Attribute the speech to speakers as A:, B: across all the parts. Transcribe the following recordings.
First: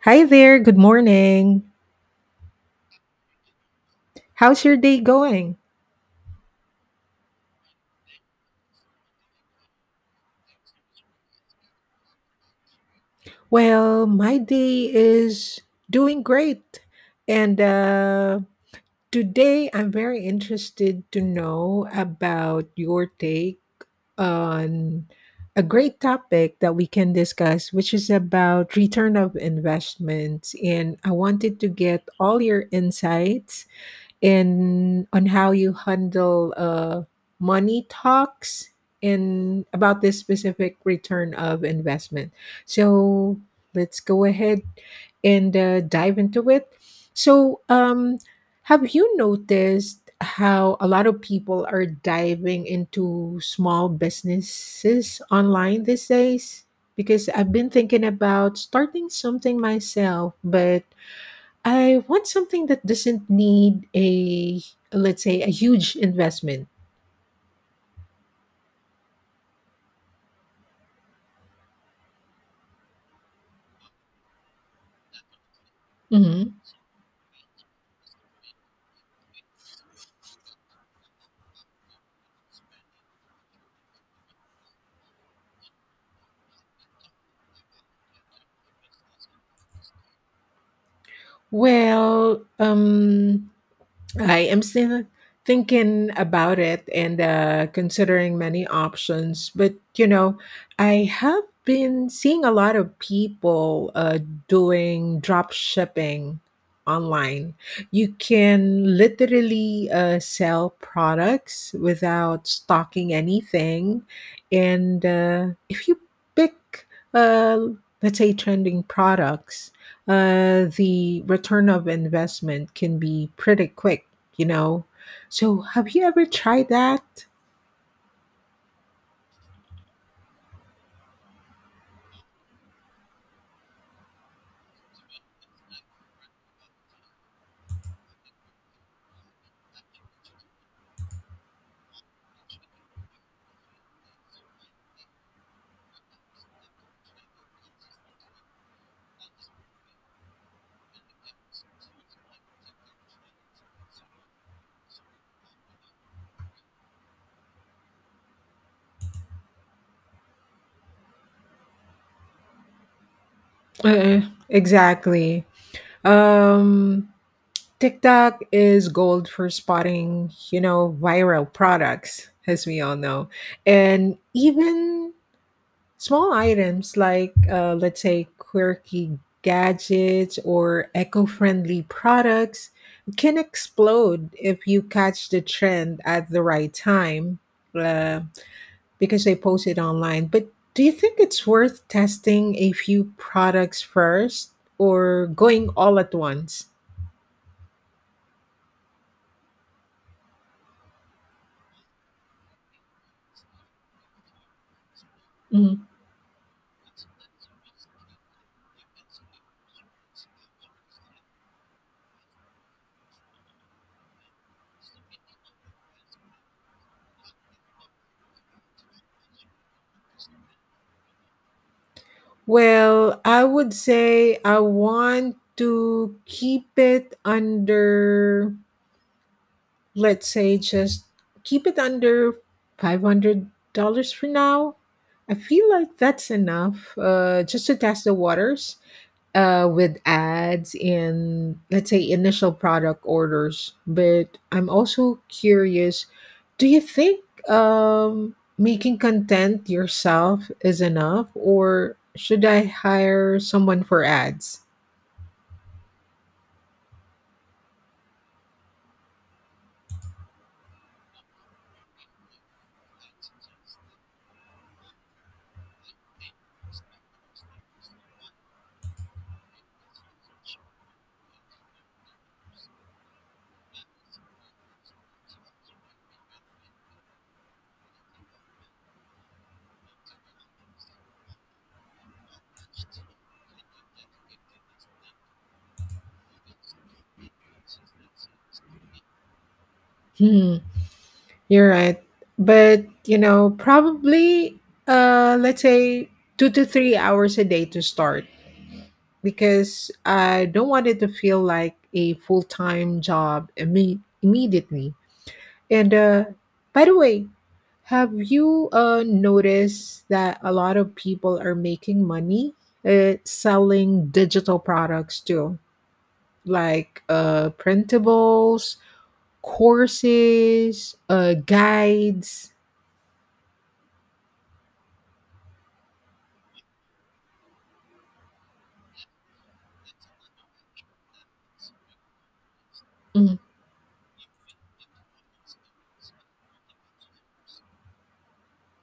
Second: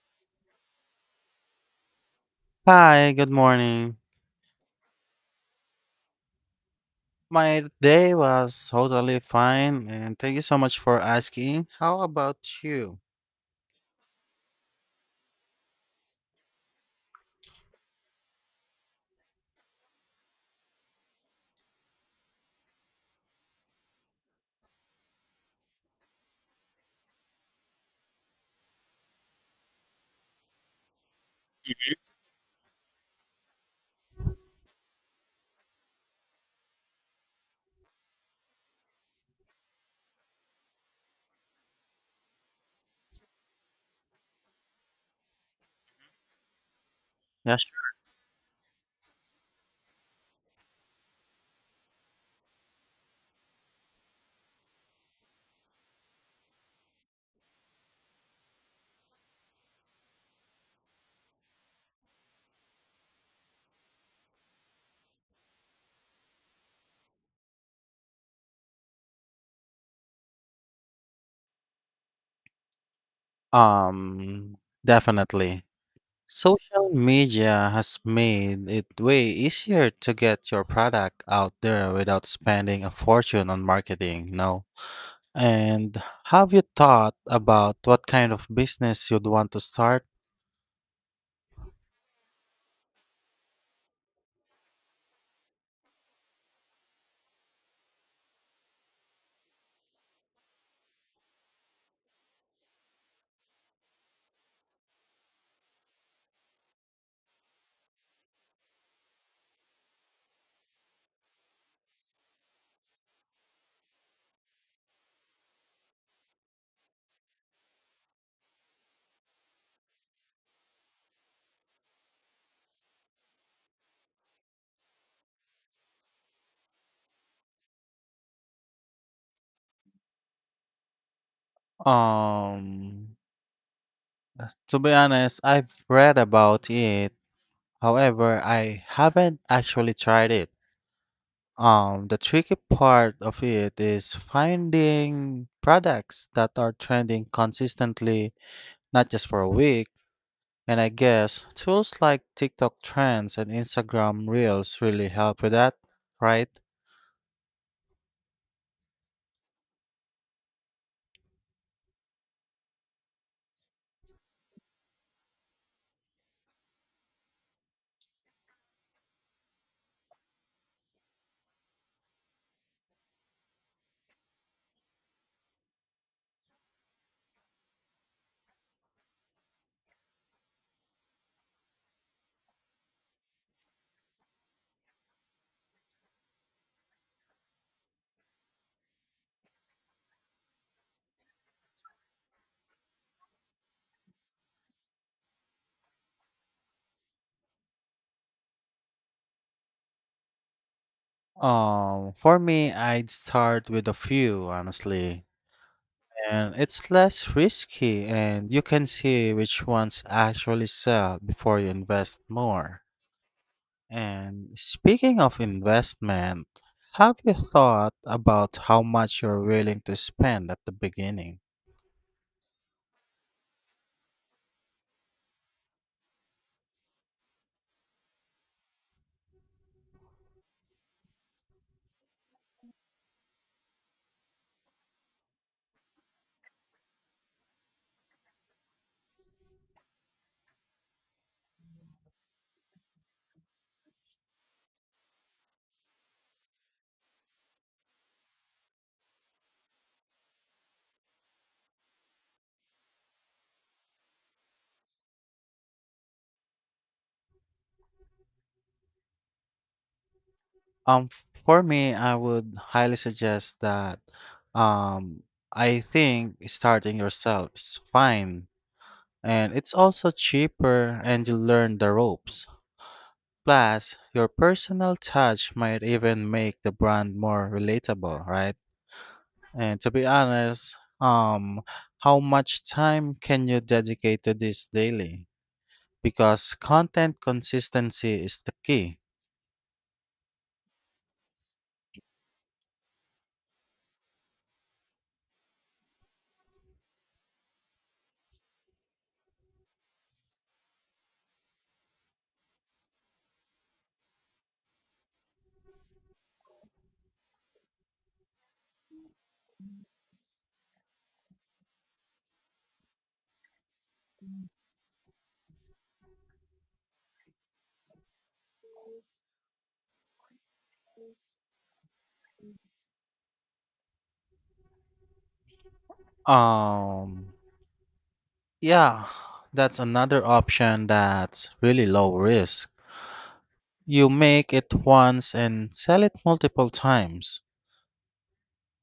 A: Hi there, good morning.
B: Hi, good morning.
A: How's your day going?
B: My day was totally fine, and thank you so much for asking. How about you?
A: Well, my day is doing great. And Today I'm very interested to know about your take on a great topic that we can discuss, which is about return of investments. And I wanted to get all your insights in on how you handle money talks in about this specific return of investment. So let's go ahead and dive into it. So,
B: Yes.
A: um, have you noticed how a lot of people are diving into small businesses online these days? Because I've been thinking about starting something myself, but I want something that doesn't need a, let's say, a huge investment.
B: Um, Definitely.
A: Hmm.
B: Social media has made it way easier to get your product out there without spending a fortune on marketing, you know? And have you thought about what kind of business you'd want to start?
A: Well, I am still thinking about it and considering many options. But, you know, I have been seeing a lot of people doing drop shipping online. You can literally sell products without stocking anything. And if you pick, uh, let's say, trending products, the return of investment can be pretty quick, you know? So, have you ever tried that?
B: Um, to be honest, I've read about it. However, I haven't actually tried it. The tricky part of it is finding products that are trending consistently, not just for a week. And I guess tools like TikTok trends and Instagram Reels really help with that, right?
A: Uh, Exactly. Um, TikTok is gold for spotting, you know, viral products, as we all know. And even small items like, let's say, quirky gadgets or eco friendly products can explode if you catch the trend at the right time. Um, because they posted online. But do you think it's worth testing a few products first or going all at once?
B: For me, I'd start with a few, honestly.
A: Mhm.
B: And it's less risky, and you can see which ones actually sell before you invest more. And speaking of investment, have you thought about how much you're willing to spend at the beginning?
A: Well, I would say I want to keep it under, let's say, just keep it under $500 for now. I feel like that's enough just to test the waters. Uh, with ads in, let's say, initial product orders. But I'm also curious, do you think making content yourself is enough, or should I hire someone for ads?
B: Um, for me, I would highly suggest that um, I think starting yourself is fine. And it's also cheaper and you learn the ropes. Plus, your personal touch might even make the brand more relatable, right? And to be honest, how much time can you dedicate to this daily? Because content consistency is the key.
A: Hmm, you're right. But, you know, probably, let's say, 2 to 3 hours a day to start, because I don't want it to feel like a full time job immediately. And by the way, have you noticed that a lot of people are making money selling digital products too, like printables, courses, guides?
B: Um, yeah, that's another option that's really low risk.
A: Mm.
B: You make it once and sell it multiple times.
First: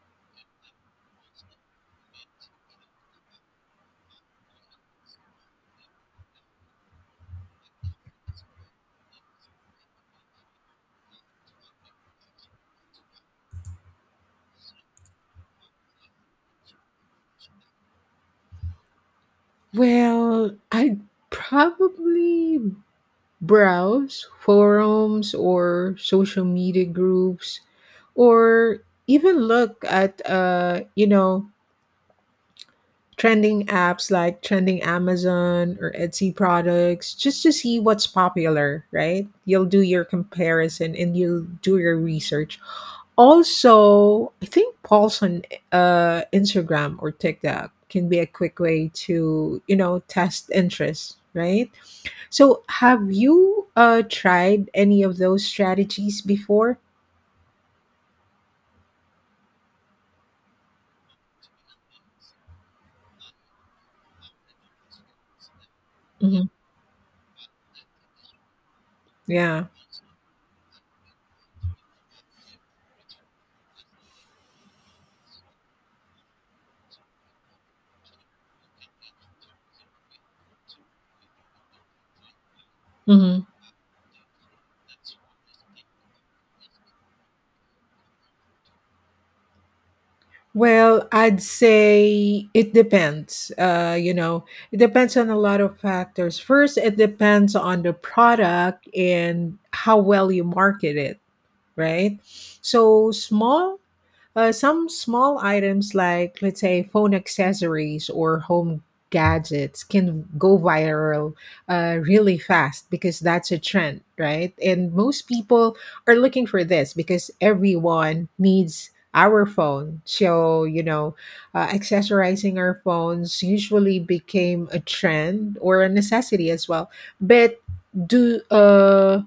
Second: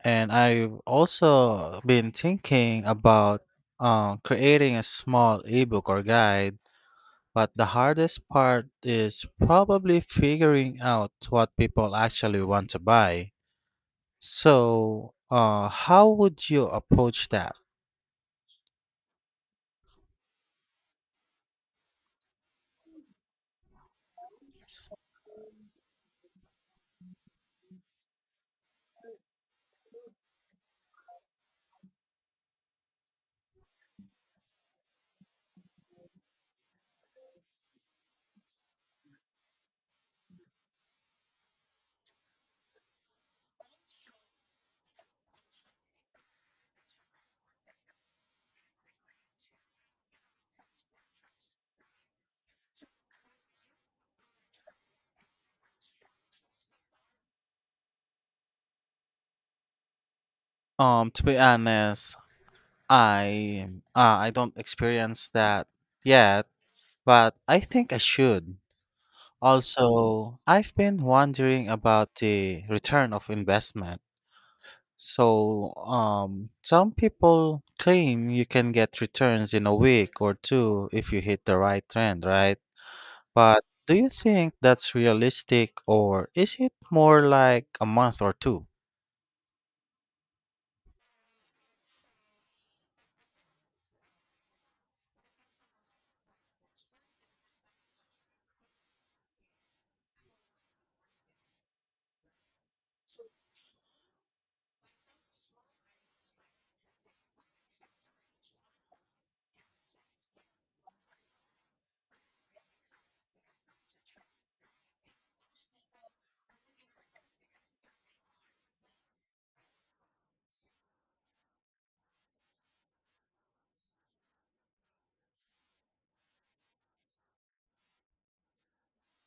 B: And I've also been thinking about creating a small ebook or guide. But the hardest part is probably figuring out what people actually want to buy. So, how would you approach that?
A: Well, I probably browse forums or social media groups, or even look at, you know, trending apps like trending Amazon or Etsy products, just to see what's popular, right? You'll do your comparison and you'll do your research. Also, I think polls on Instagram or TikTok can be a quick way to, you know, test interest, right? So, have you tried any of those strategies before?
B: To be honest, I I don't experience that
A: Hmm.
B: yet, but I think I should.
A: Yeah.
B: Also, I've been wondering about the return of investment. So, some people claim you can get returns in a week or two if you hit the right trend, right?
A: Mhm.
B: But do you think that's realistic or is it more like a month or two?
A: Well, I'd say it depends. You know, it depends on a lot of factors. First, it depends on the product and how well you market it, right? So, small some small items, like, let's say, phone accessories or home gadgets, can go viral really fast because that's a trend, right? And most people are looking for this because everyone needs our phone. So, you know, accessorizing our phones usually became a trend or a necessity as well. But do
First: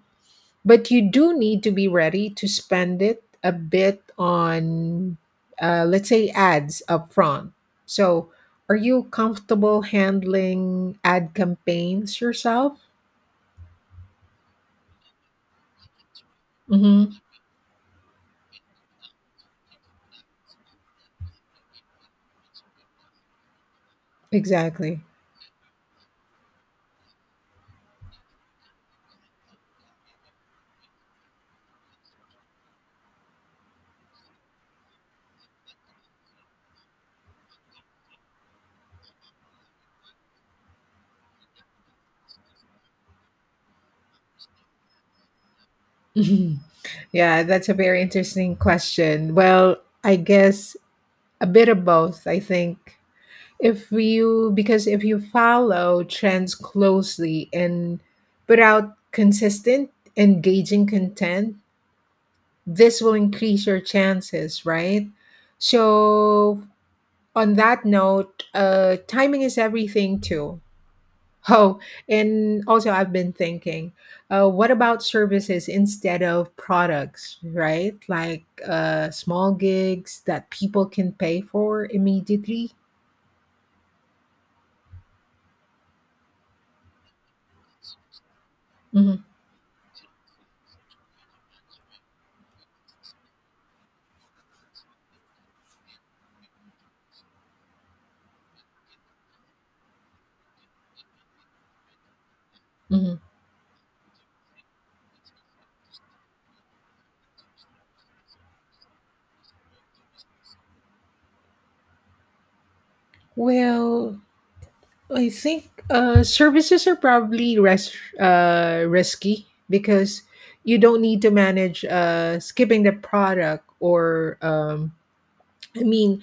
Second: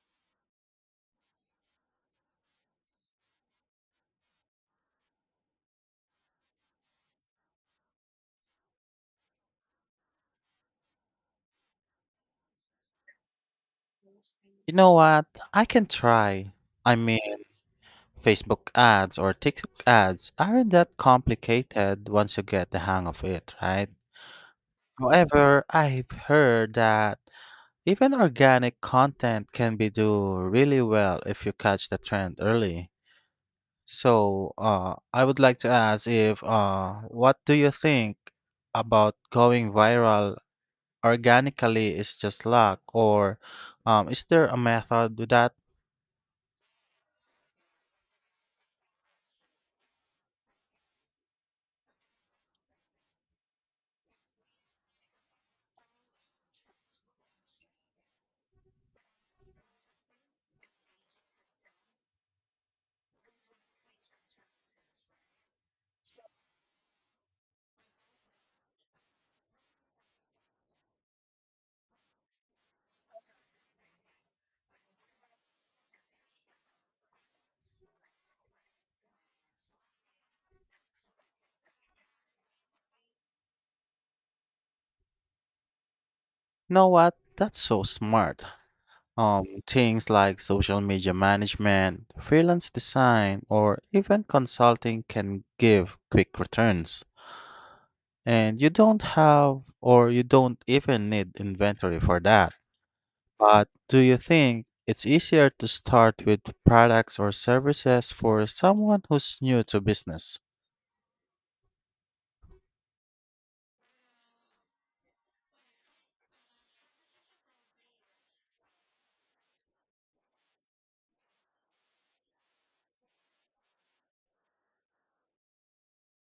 A: but you do need to be ready to spend it a bit on, let's say, ads up front. So, are you comfortable handling ad campaigns yourself?
B: You know what? I can try. I
A: Hmm.
B: mean, Facebook ads or TikTok ads aren't that complicated once you get the hang of it, right?
A: Exactly.
B: However, I've heard that even organic content can be do really well if you catch the trend early. So, I would like to ask if, what do you think about going viral organically is just luck, or is there a method to that?
A: Mhm. Yeah, that's a very interesting question. Well, I guess a bit of both, I think. If you because if you follow trends closely and put out consistent, engaging content, this will increase your chances, right? So, on that note, timing is everything too. Oh, and also I've been thinking, what about services instead of products, right? Like small gigs that people can pay for immediately.
B: You know what? That's so smart.
A: Hmm.
B: Things like social media management, freelance design, or even consulting can give quick returns, and you don't even need inventory for that.
A: Hmm.
B: But do you think it's easier to start with products or services for someone who's new to business?
A: Well, I think services are probably risky because you don't need to manage skipping the product, or I mean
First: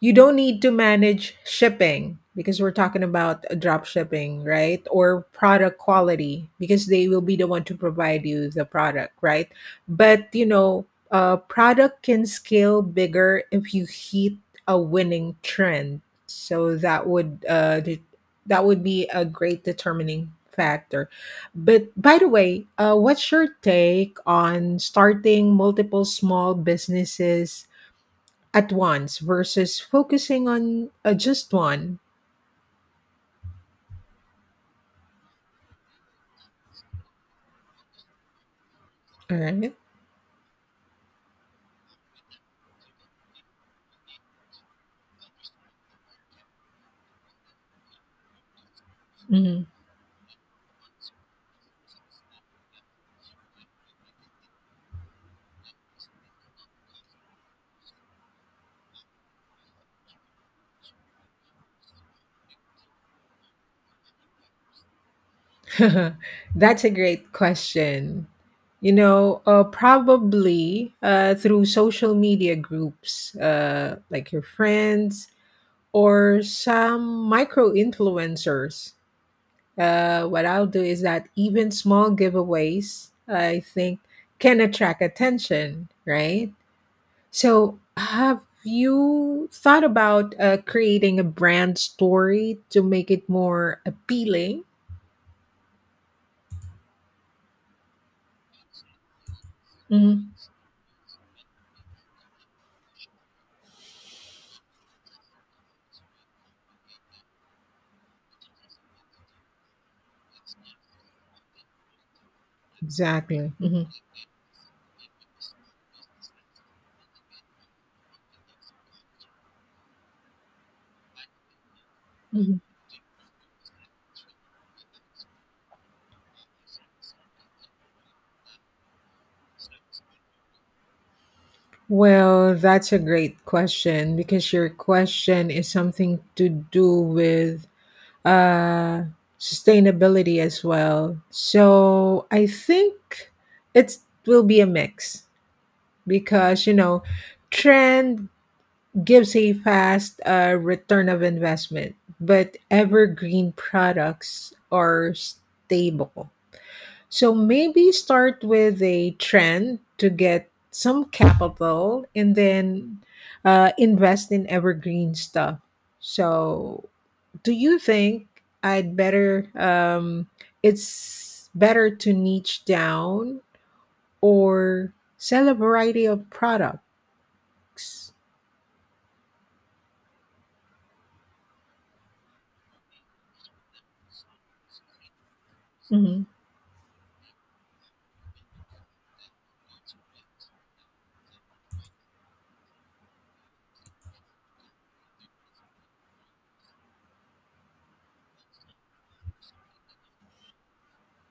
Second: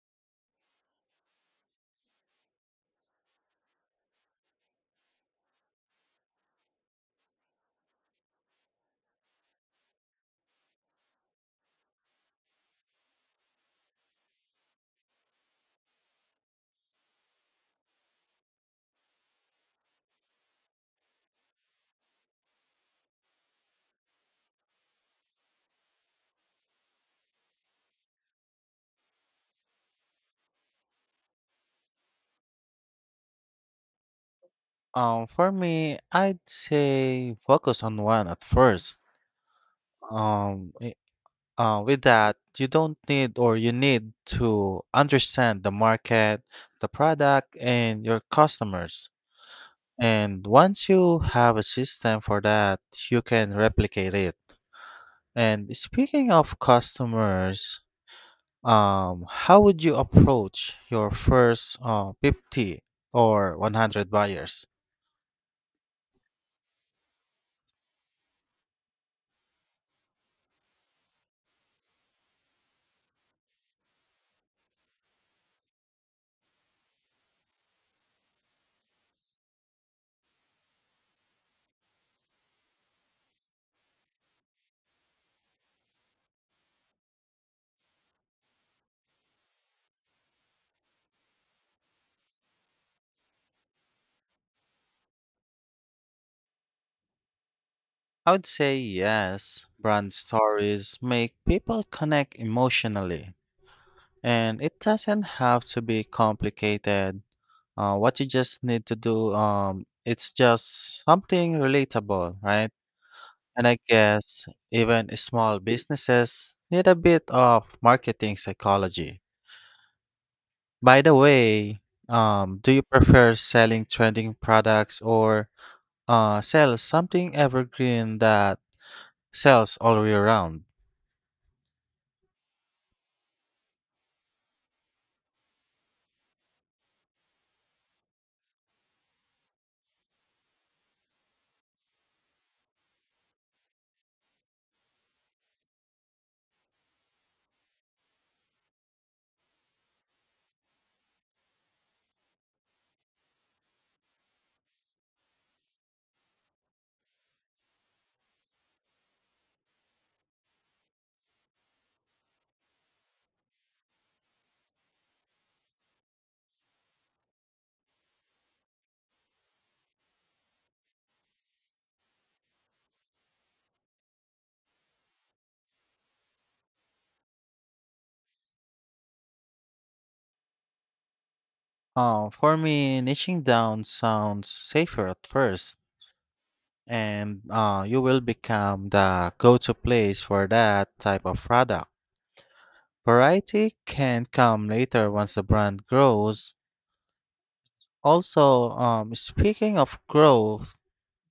A: you don't need to manage shipping because we're talking about drop shipping, right? Or product quality, because they will be the one to provide you the product, right? But, you know, product can scale bigger if you hit a winning trend. So that would that would be a great determining factor. But by the way, what's your take on starting multiple small businesses at once versus focusing on just one?
B: For me, I'd say focus on one at first.
A: All right?
B: Um, i- with that, you don't need or you need to understand the market, the product, and your customers.
A: Mhm.
B: And once you have a system for that, you can replicate it. And speaking of customers, how would you approach your first 50 or 100 buyers?
A: That's a great question. You know, probably through social media groups, like your friends, or some micro influencers. What I'll do is that even small giveaways, I think, can attract attention, right? So, have you thought about creating a brand story to make it more appealing?
B: I would say yes. Brand
A: Hmm.
B: stories make people connect emotionally, and it doesn't have to be complicated. What you just need to do, it's just something relatable, right?
A: Exactly.
B: And I
A: Mhm.
B: guess even small businesses need a bit of marketing psychology. By the way,
A: Hmm.
B: do you prefer selling trending products, or sell something evergreen that sells all year round?
A: Well, that's a great question, because your question is something to do with uh, sustainability as well. So, I think it will be a mix because, you know, trend gives a fast return of investment, but evergreen products are stable. So maybe start with a trend to get some capital and then invest in evergreen stuff. So, do you think I'd better, it's better to niche down or sell a variety of products?
B: For me, niching down sounds safer at first,
A: Mhm.
B: and you will become the go to place for that type of product. Variety can come later once the brand grows. Also, speaking of growth,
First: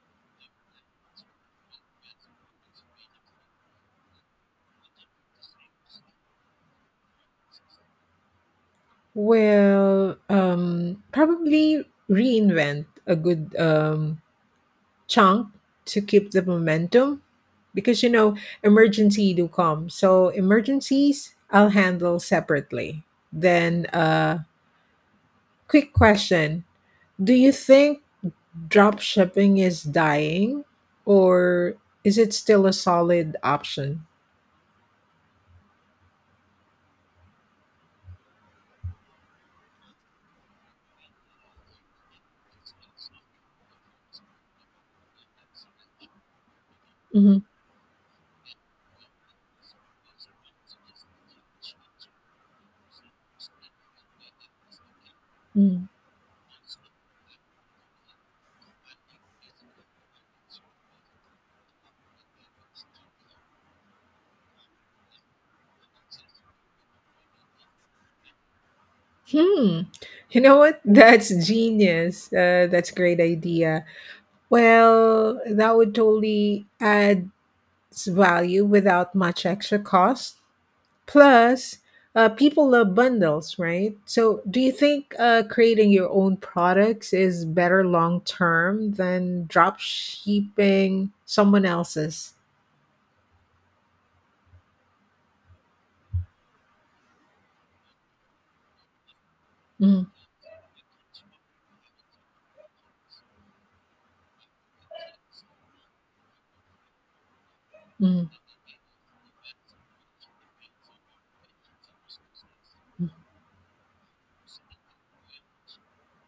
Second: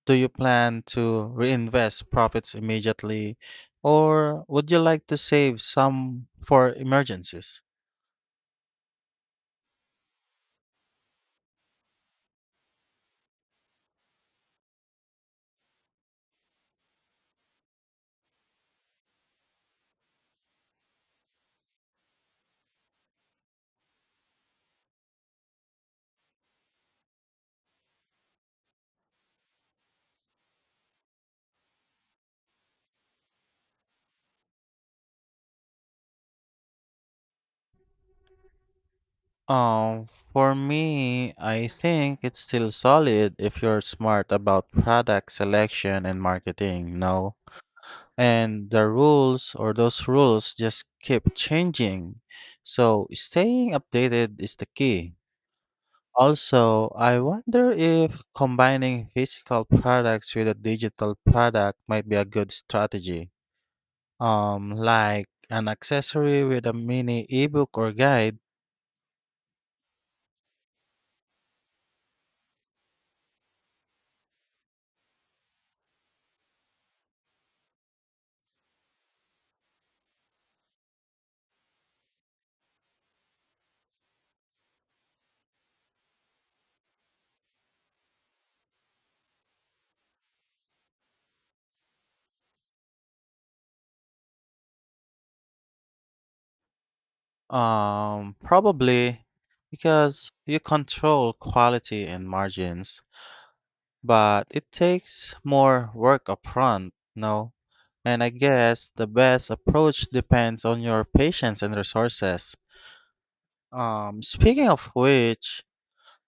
B: do you plan to reinvest profits immediately, or would you like to save some for emergencies?
A: Well, probably reinvent a good chunk to keep the momentum, because you know emergency do come. So emergencies I'll handle separately. Then, quick question: Do you think drop shipping is dying, or is it still a solid option?
B: Um, for me, I think it's still solid if you're smart about product selection and marketing, no?
A: Mhm.
B: And the rules or those rules just keep changing. So staying updated is the key.
A: Mm.
B: Also, I wonder if combining physical products with a digital product might be a good strategy. Like an accessory with a mini ebook or guide.
A: Hmm. You know what? That's genius. That's a great idea. Well, that would totally add value without much extra cost. Plus, people love bundles, right? So, do you think creating your own products is better long term than drop shipping someone else's?
B: Probably,
A: Mm.
B: because you control quality and margins, but it takes more work upfront, no? And
A: Mm.
B: I guess the best approach depends on your patience and resources. Speaking of which,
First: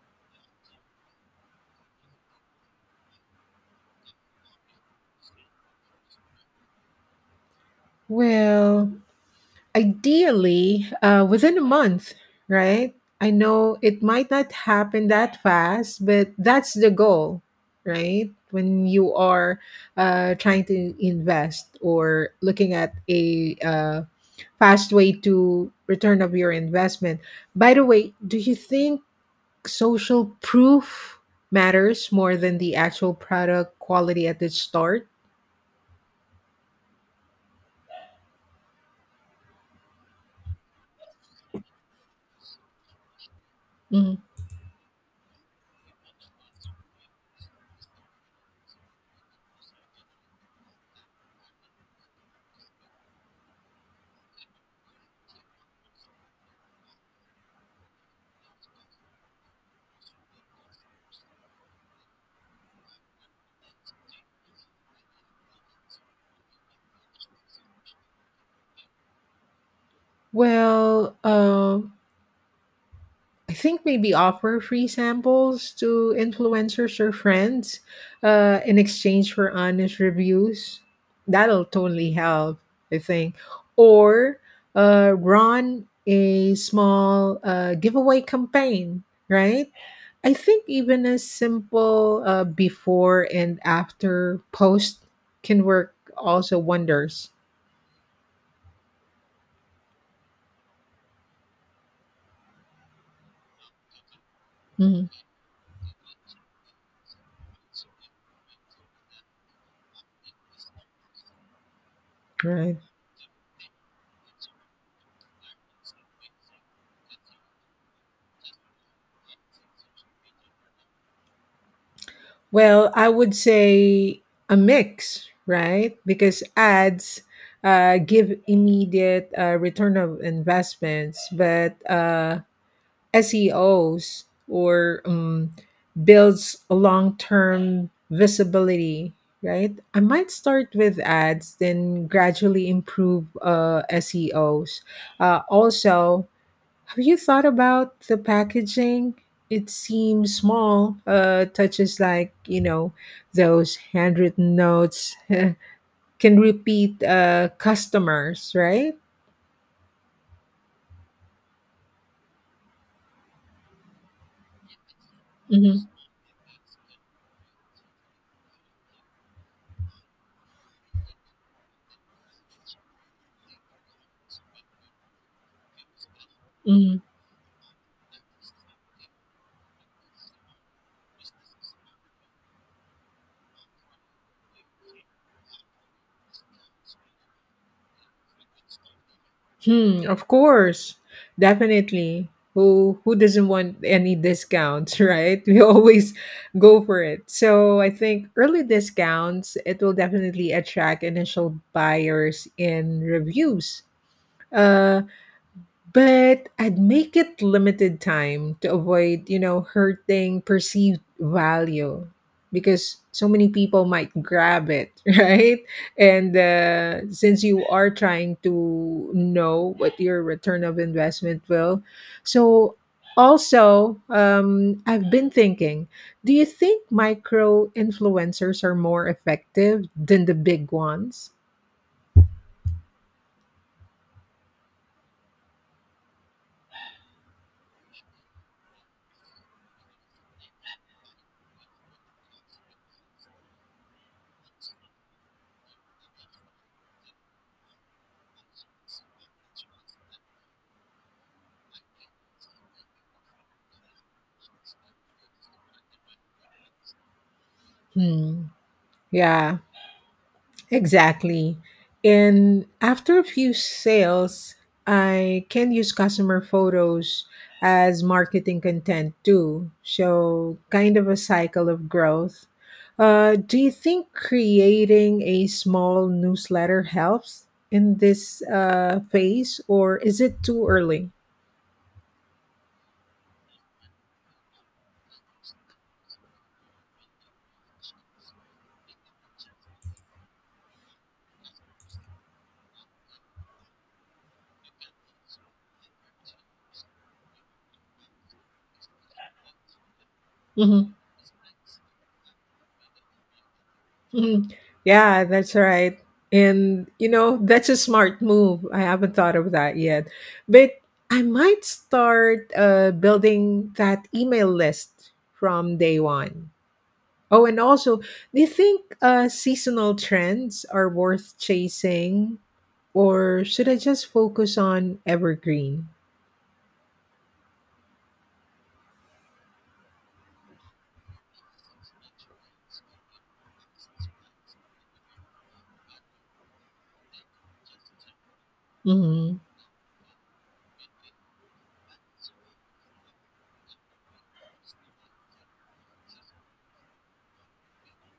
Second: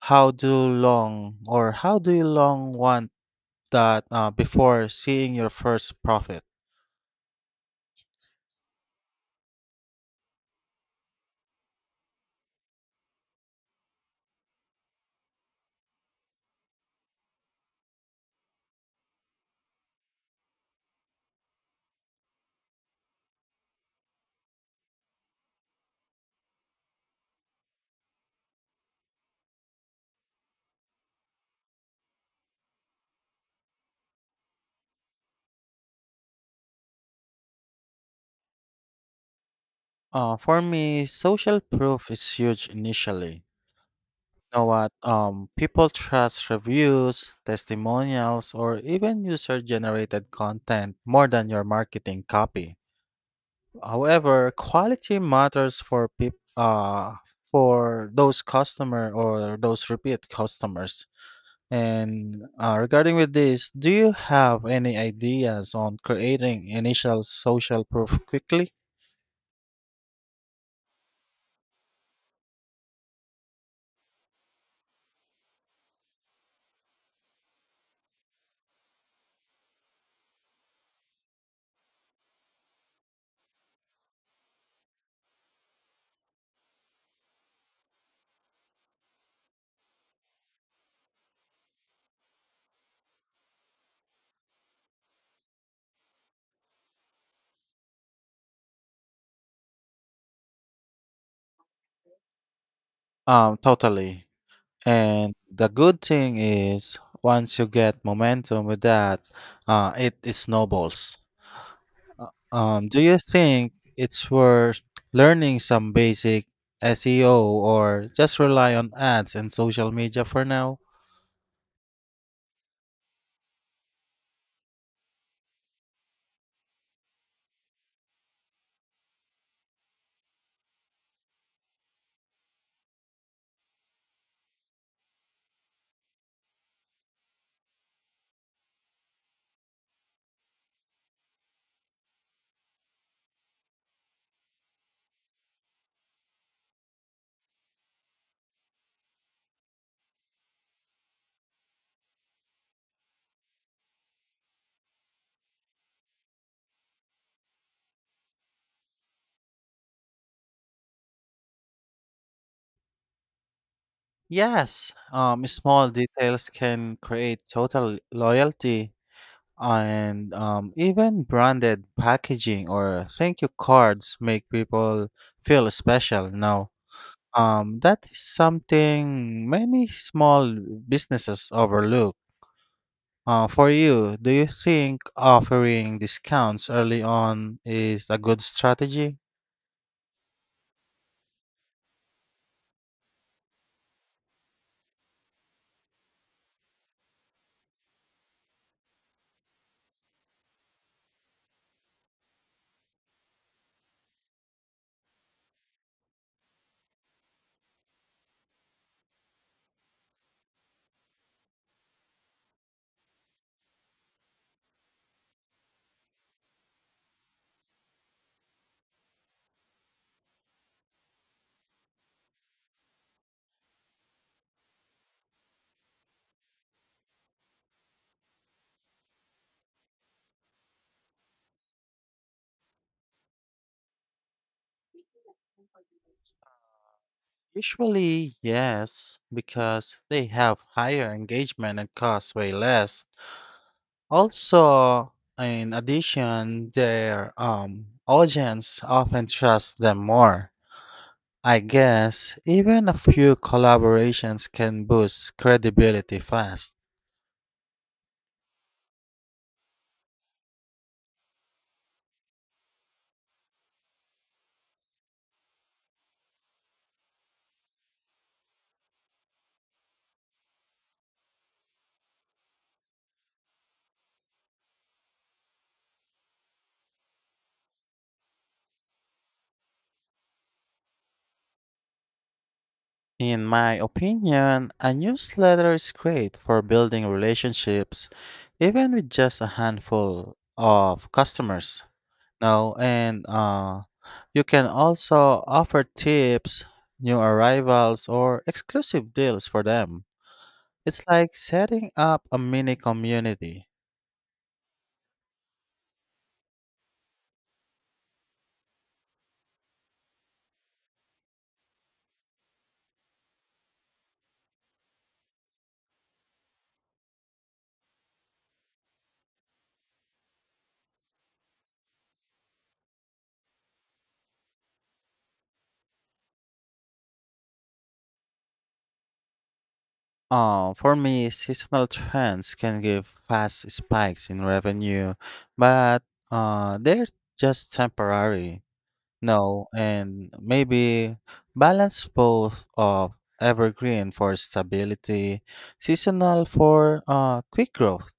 B: how do long or how do you long want that before seeing your first profit?
A: Well, ideally, within a month, right? I know it might not happen that fast, but that's the goal, right? When you are trying to invest or looking at a fast way to return of your investment. By the way, do you think social proof matters more than the actual product quality at the start?
B: For me, social proof is huge initially.
A: Mhm.
B: Know what? People trust reviews, testimonials, or even user generated content more than your marketing copy. However, quality matters for those repeat customers. And regarding with this, do you have any ideas on creating initial social proof quickly?
A: Well, I think maybe offer free samples to influencers or friends in exchange for honest reviews. That'll totally help, I think. Or run a small giveaway campaign, right? I think even a simple before and after post can work also wonders.
B: Totally.
A: Mhm.
B: And the good thing is, once you get momentum with that, it snowballs.
A: Right.
B: Do you think it's worth learning some basic SEO or just rely on ads and social media for now?
A: Well, I would say a mix, right? Because ads give immediate return of investments, but SEOs or builds a long term visibility, right? I might start with ads, then gradually improve SEOs. Also, have you thought about the packaging? It seems small, touches like, you know, those handwritten notes can repeat customers, right?
B: Yes, small details can create total loyalty, and even branded packaging or thank you cards make people feel special now.
A: Hmm.
B: That is something many small businesses overlook. For you, do you think offering discounts early on is a good strategy?
A: Hmm, of course. Definitely. Who doesn't want any discounts, right? We always go for it. So I think early discounts, it will definitely attract initial buyers in reviews. Uh, but I'd make it limited time to avoid, you know, hurting perceived value, because so many people might grab it, right? And since you are trying to know what your return of investment will, so also I've been thinking, do you think micro influencers are more effective than the big ones?
B: Usually, yes, because they have higher engagement and cost way less. Also, in addition, their audience often trusts them more. I guess even a few collaborations can boost credibility fast.
A: Hmm. Yeah. Exactly. And after a few sales, I can use customer photos as marketing content too. So, kind of a cycle of growth. Do you think creating a small newsletter helps in this phase, or is it too early?
B: In my opinion, a newsletter is great for building relationships, even with just a handful of customers. No, and you can also offer tips, new arrivals, or exclusive deals for them.
A: Mm-hmm.
B: It's like setting up a mini community.
A: Mhm. Yeah, that's right. And you know, that's a smart move. I haven't thought of that yet. But I might start building that email list from day 1. Oh, and also, do you think seasonal trends are worth chasing, or should I just focus on evergreen?
B: For me, seasonal trends can give fast spikes in revenue, but they're just temporary.
A: Hmm.
B: No, and maybe balance both of evergreen for stability, seasonal for quick growth.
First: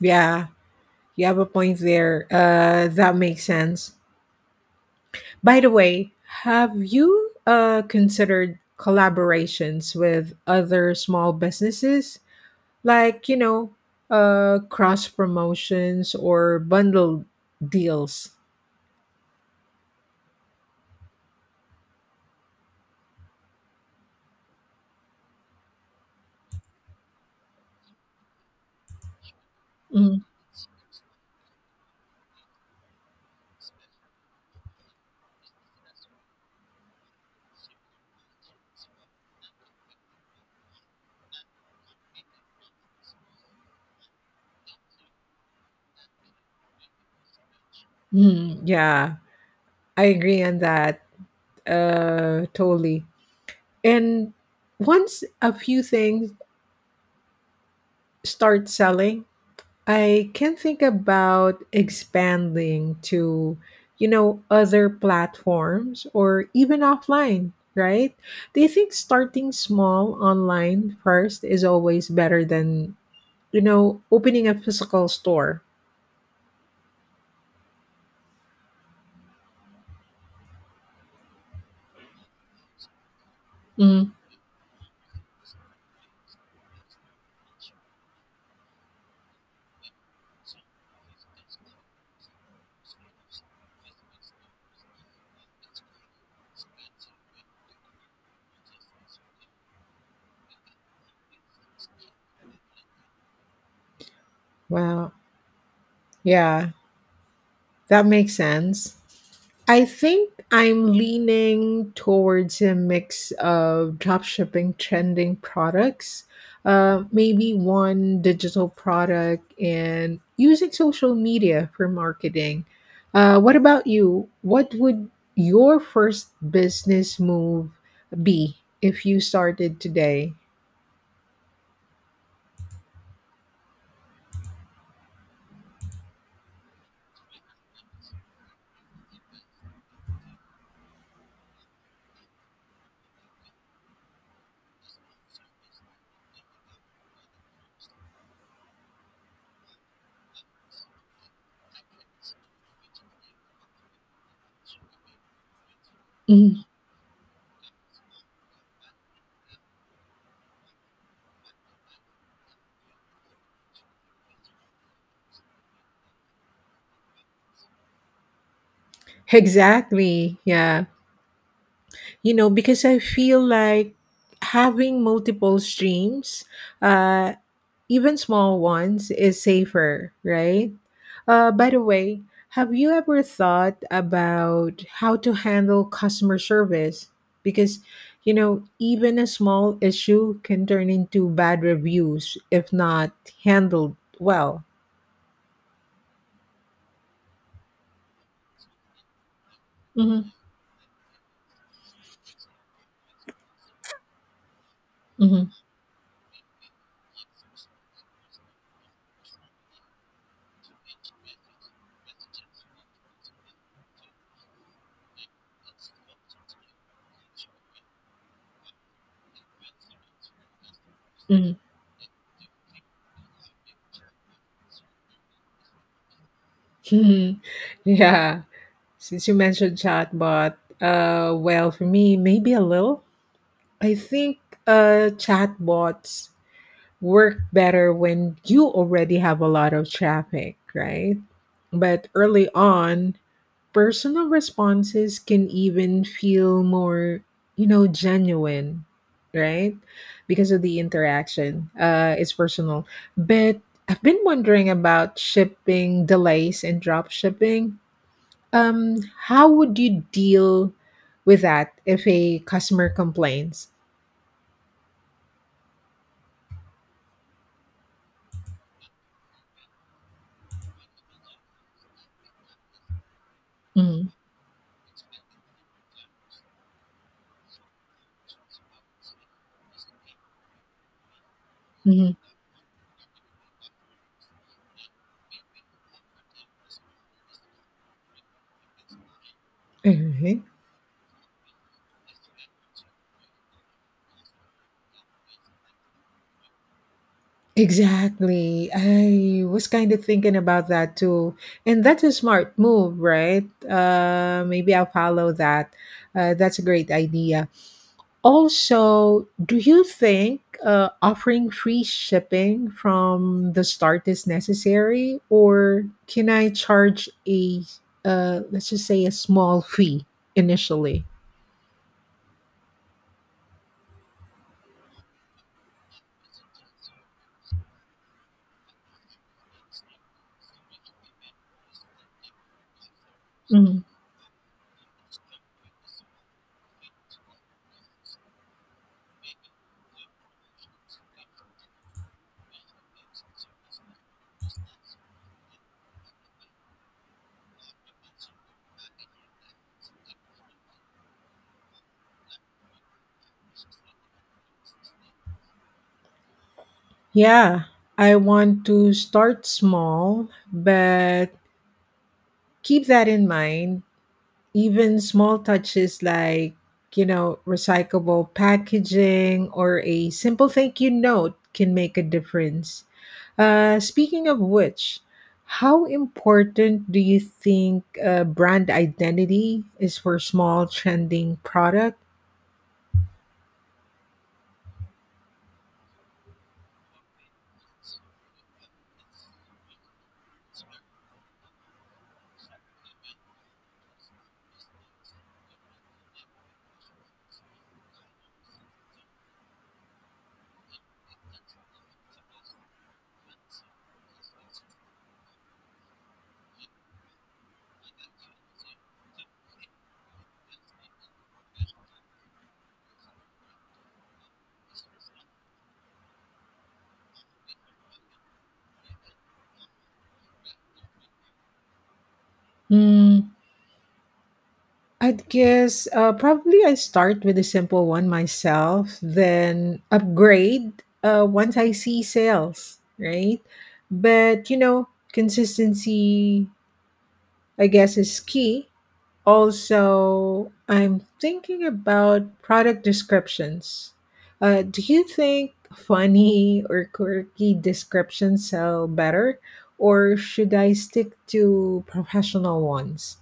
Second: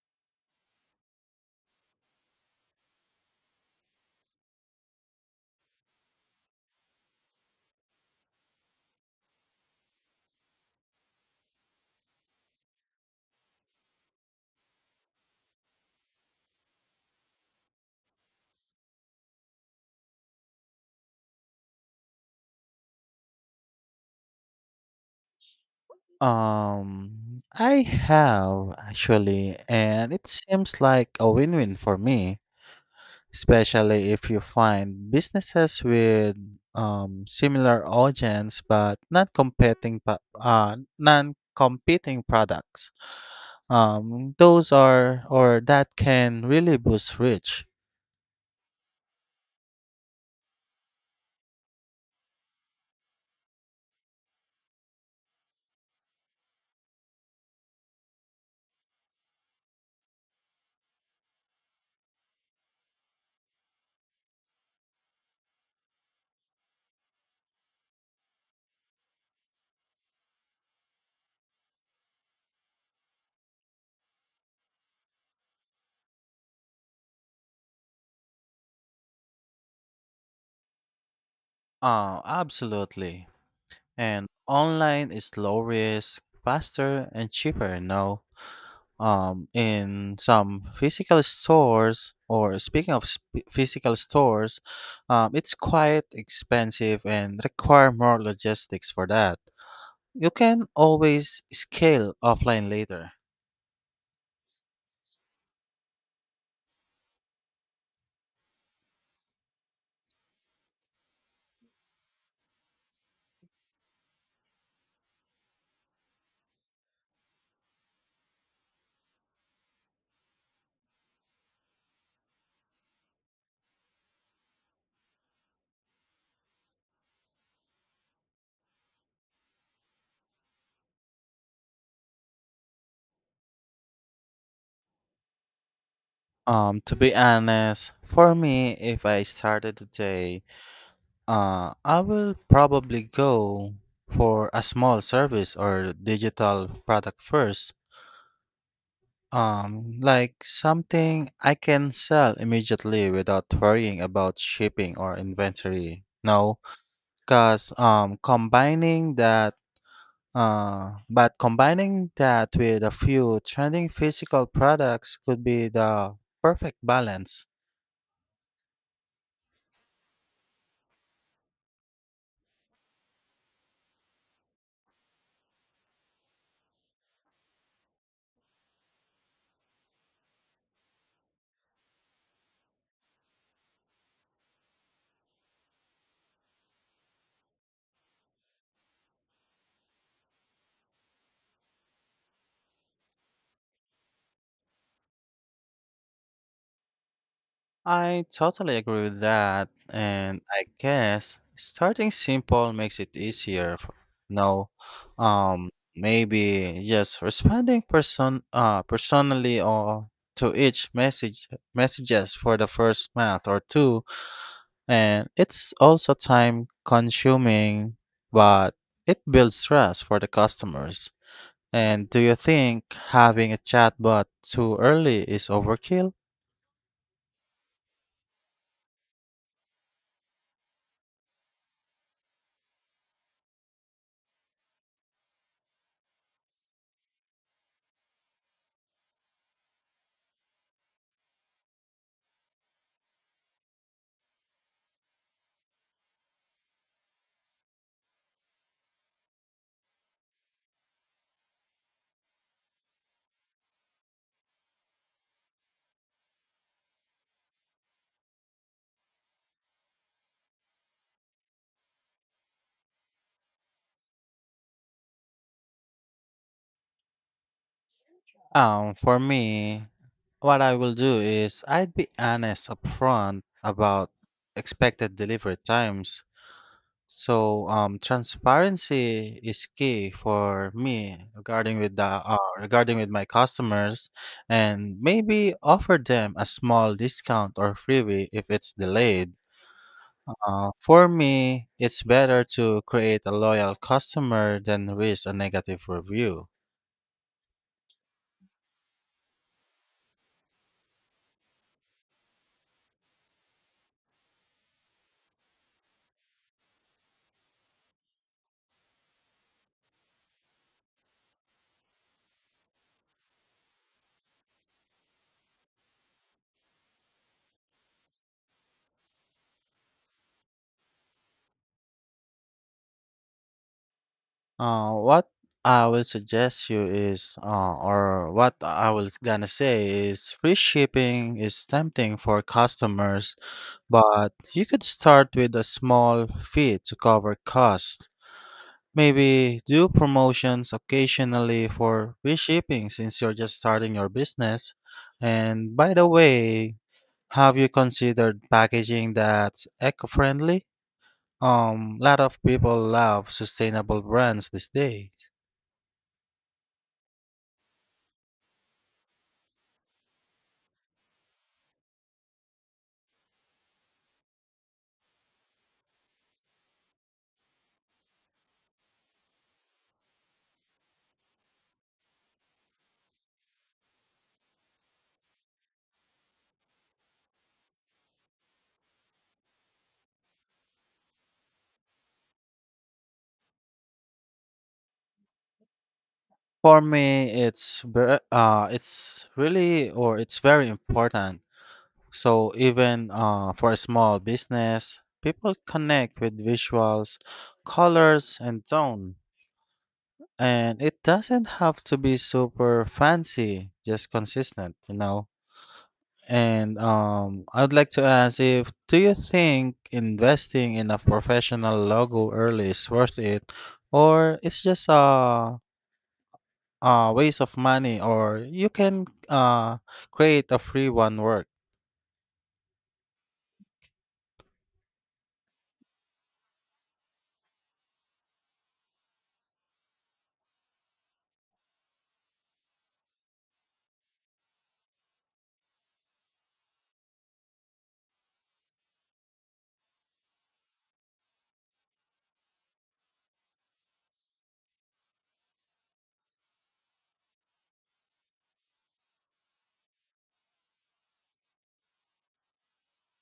A: Yeah, you have a point there. That makes sense. By the way, have you considered collaborations with other small businesses? Like, you know, cross promotions or bundle deals?
B: I have actually, and
A: Mm.
B: it seems like a win-win for me, especially if you find businesses with similar audience but not competing pa- non-competing products. Those are or That can really boost reach.
A: Mm, yeah, I agree on that. Totally. And once a few things start selling, I can think about expanding to, you know, other platforms or even offline, right? Do you think starting small online first is always better than, you know, opening a physical store?
B: Absolutely.
A: Mm.
B: And online is low risk, faster and cheaper, no? In some physical stores, or speaking of sp- Physical stores, it's quite expensive and require more logistics for that. You can always scale offline later.
A: Wow. Yeah, that makes sense. I think I'm leaning towards a mix of dropshipping trending products, maybe one digital product, and using social media for marketing. What about you? What would your first business move be if you started today?
B: To be honest, for me, if I started today, I will probably go for a small service or digital product first. Like something I can sell immediately without worrying about shipping or inventory. No,
A: Mhm.
B: cause combining that but combining that with a few trending physical products could be the perfect balance.
A: Exactly. Yeah. You know, because I feel like having multiple streams. Uh, Even small ones is safer, right? By the way, have you ever thought about how to handle customer service? Because, you know, even a small issue can turn into bad reviews if not handled well.
B: I totally agree with that,
A: Mm-hmm.
B: and I guess starting simple makes it easier. No,
A: Mm-hmm.
B: um, maybe just responding personally or to each messages for the first month or two, and it's also time consuming, but it builds trust for the customers. And do you think having a chatbot too early is overkill?
A: Mm-hmm. Yeah. Since you mentioned chatbot, well, for me, maybe a little. I think chatbots work better when you already have a lot of traffic, right? But early on, personal responses can even feel more, you know, genuine, right? Because of the interaction. It's personal. But I've been wondering about shipping delays and drop shipping. Um, how would you deal with that if a customer complains?
B: For me, what I will do is I'd be honest upfront
A: Mm-hmm.
B: about expected delivery times. So, transparency is key for me regarding with my customers, and maybe offer them a small discount or freebie if it's delayed. For me, it's better to create a loyal customer than risk a negative review.
A: Exactly. I was kind of thinking about that too. And that's a smart move, right? Maybe I'll follow that. That's a great idea. Also, do you think offering free shipping from the start is necessary, or can I charge a, let's just say, a small fee initially?
B: What I will suggest you is, or What I was gonna say is, free shipping is tempting for customers,
A: Mhm.
B: but you could start with a small fee to cover costs. Maybe do promotions occasionally for free shipping since you're just starting your business. And by the way, have you considered packaging that's eco-friendly? Lot of people love sustainable brands these days.
A: Yeah, I want to start small, but keep that in mind. Even small touches, like, you know, recyclable packaging or a simple thank you note, can make a difference. Speaking of which, how important do you think brand identity is for small trending product?
B: For me, it's ver- it's really or it's very important. So even for a small business, people connect with visuals, colors, and tone. And it doesn't have to be super fancy, just consistent, you know. And I'd like to ask if do you think investing in a professional logo early is worth it, or it's just a waste of money, or you can create a free one work.
A: Hmm, I'd guess, probably I start with a simple one myself, then upgrade once I see sales, right? But you know, consistency, I guess, is key. Also, I'm thinking about product descriptions. Do you think funny or quirky descriptions sell better, or should I stick to professional ones?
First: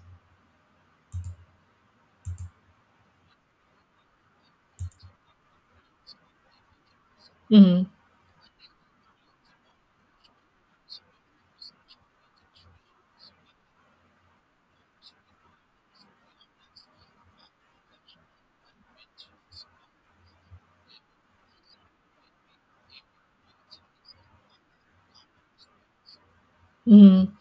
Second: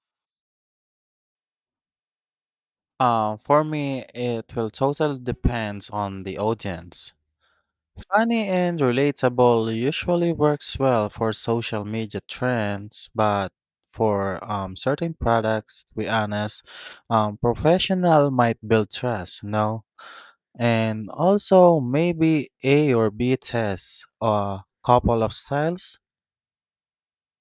B: For me, it will totally depends on the audience.
A: Mm-hmm.
B: Funny and relatable usually works well for social media trends, but for certain products, to be honest, professional might build trust, no? And also maybe A or B tests, a couple of styles.
A: Mm-hmm.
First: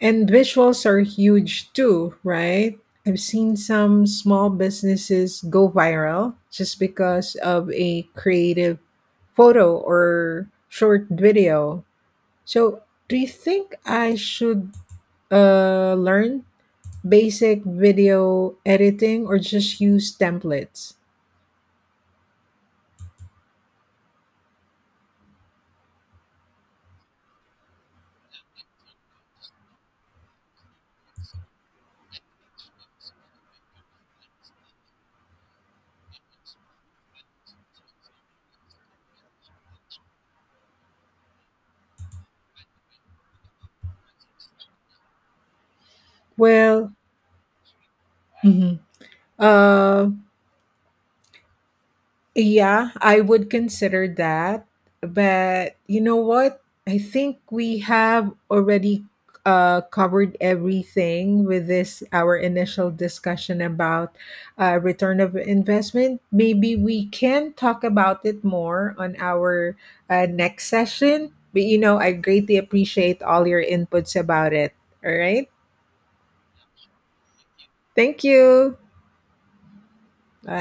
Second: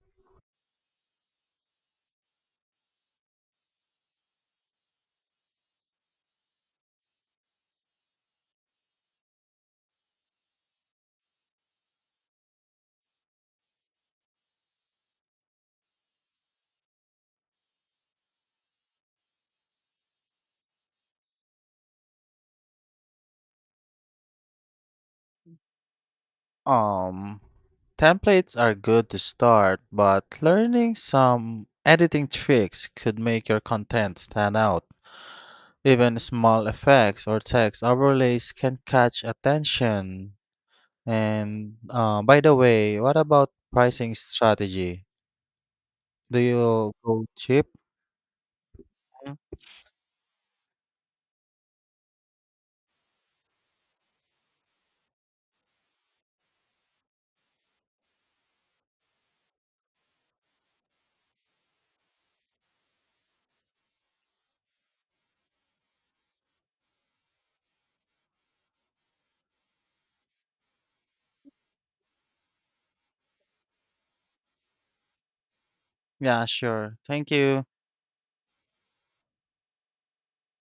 A: And visuals are huge too, right? I've seen some small businesses go viral just because of a creative photo or short video. So, do you think I should learn basic video editing or just use templates?
B: Um, Templates are good to start, but learning some editing tricks could make your content stand out. Even small effects or text overlays can catch attention. And by the way, what about pricing strategy? Do you
A: Well,
B: go cheap?
A: mhm.
B: Mhm.
A: uh, Yeah, I would consider that. But you know what? I think we have already covered everything with this, our initial discussion about return of investment. Maybe we can talk about it more on our next session. But you know, I greatly appreciate all your inputs about it. All right.
B: Yeah, sure. Thank you.
A: Thank you. Bye.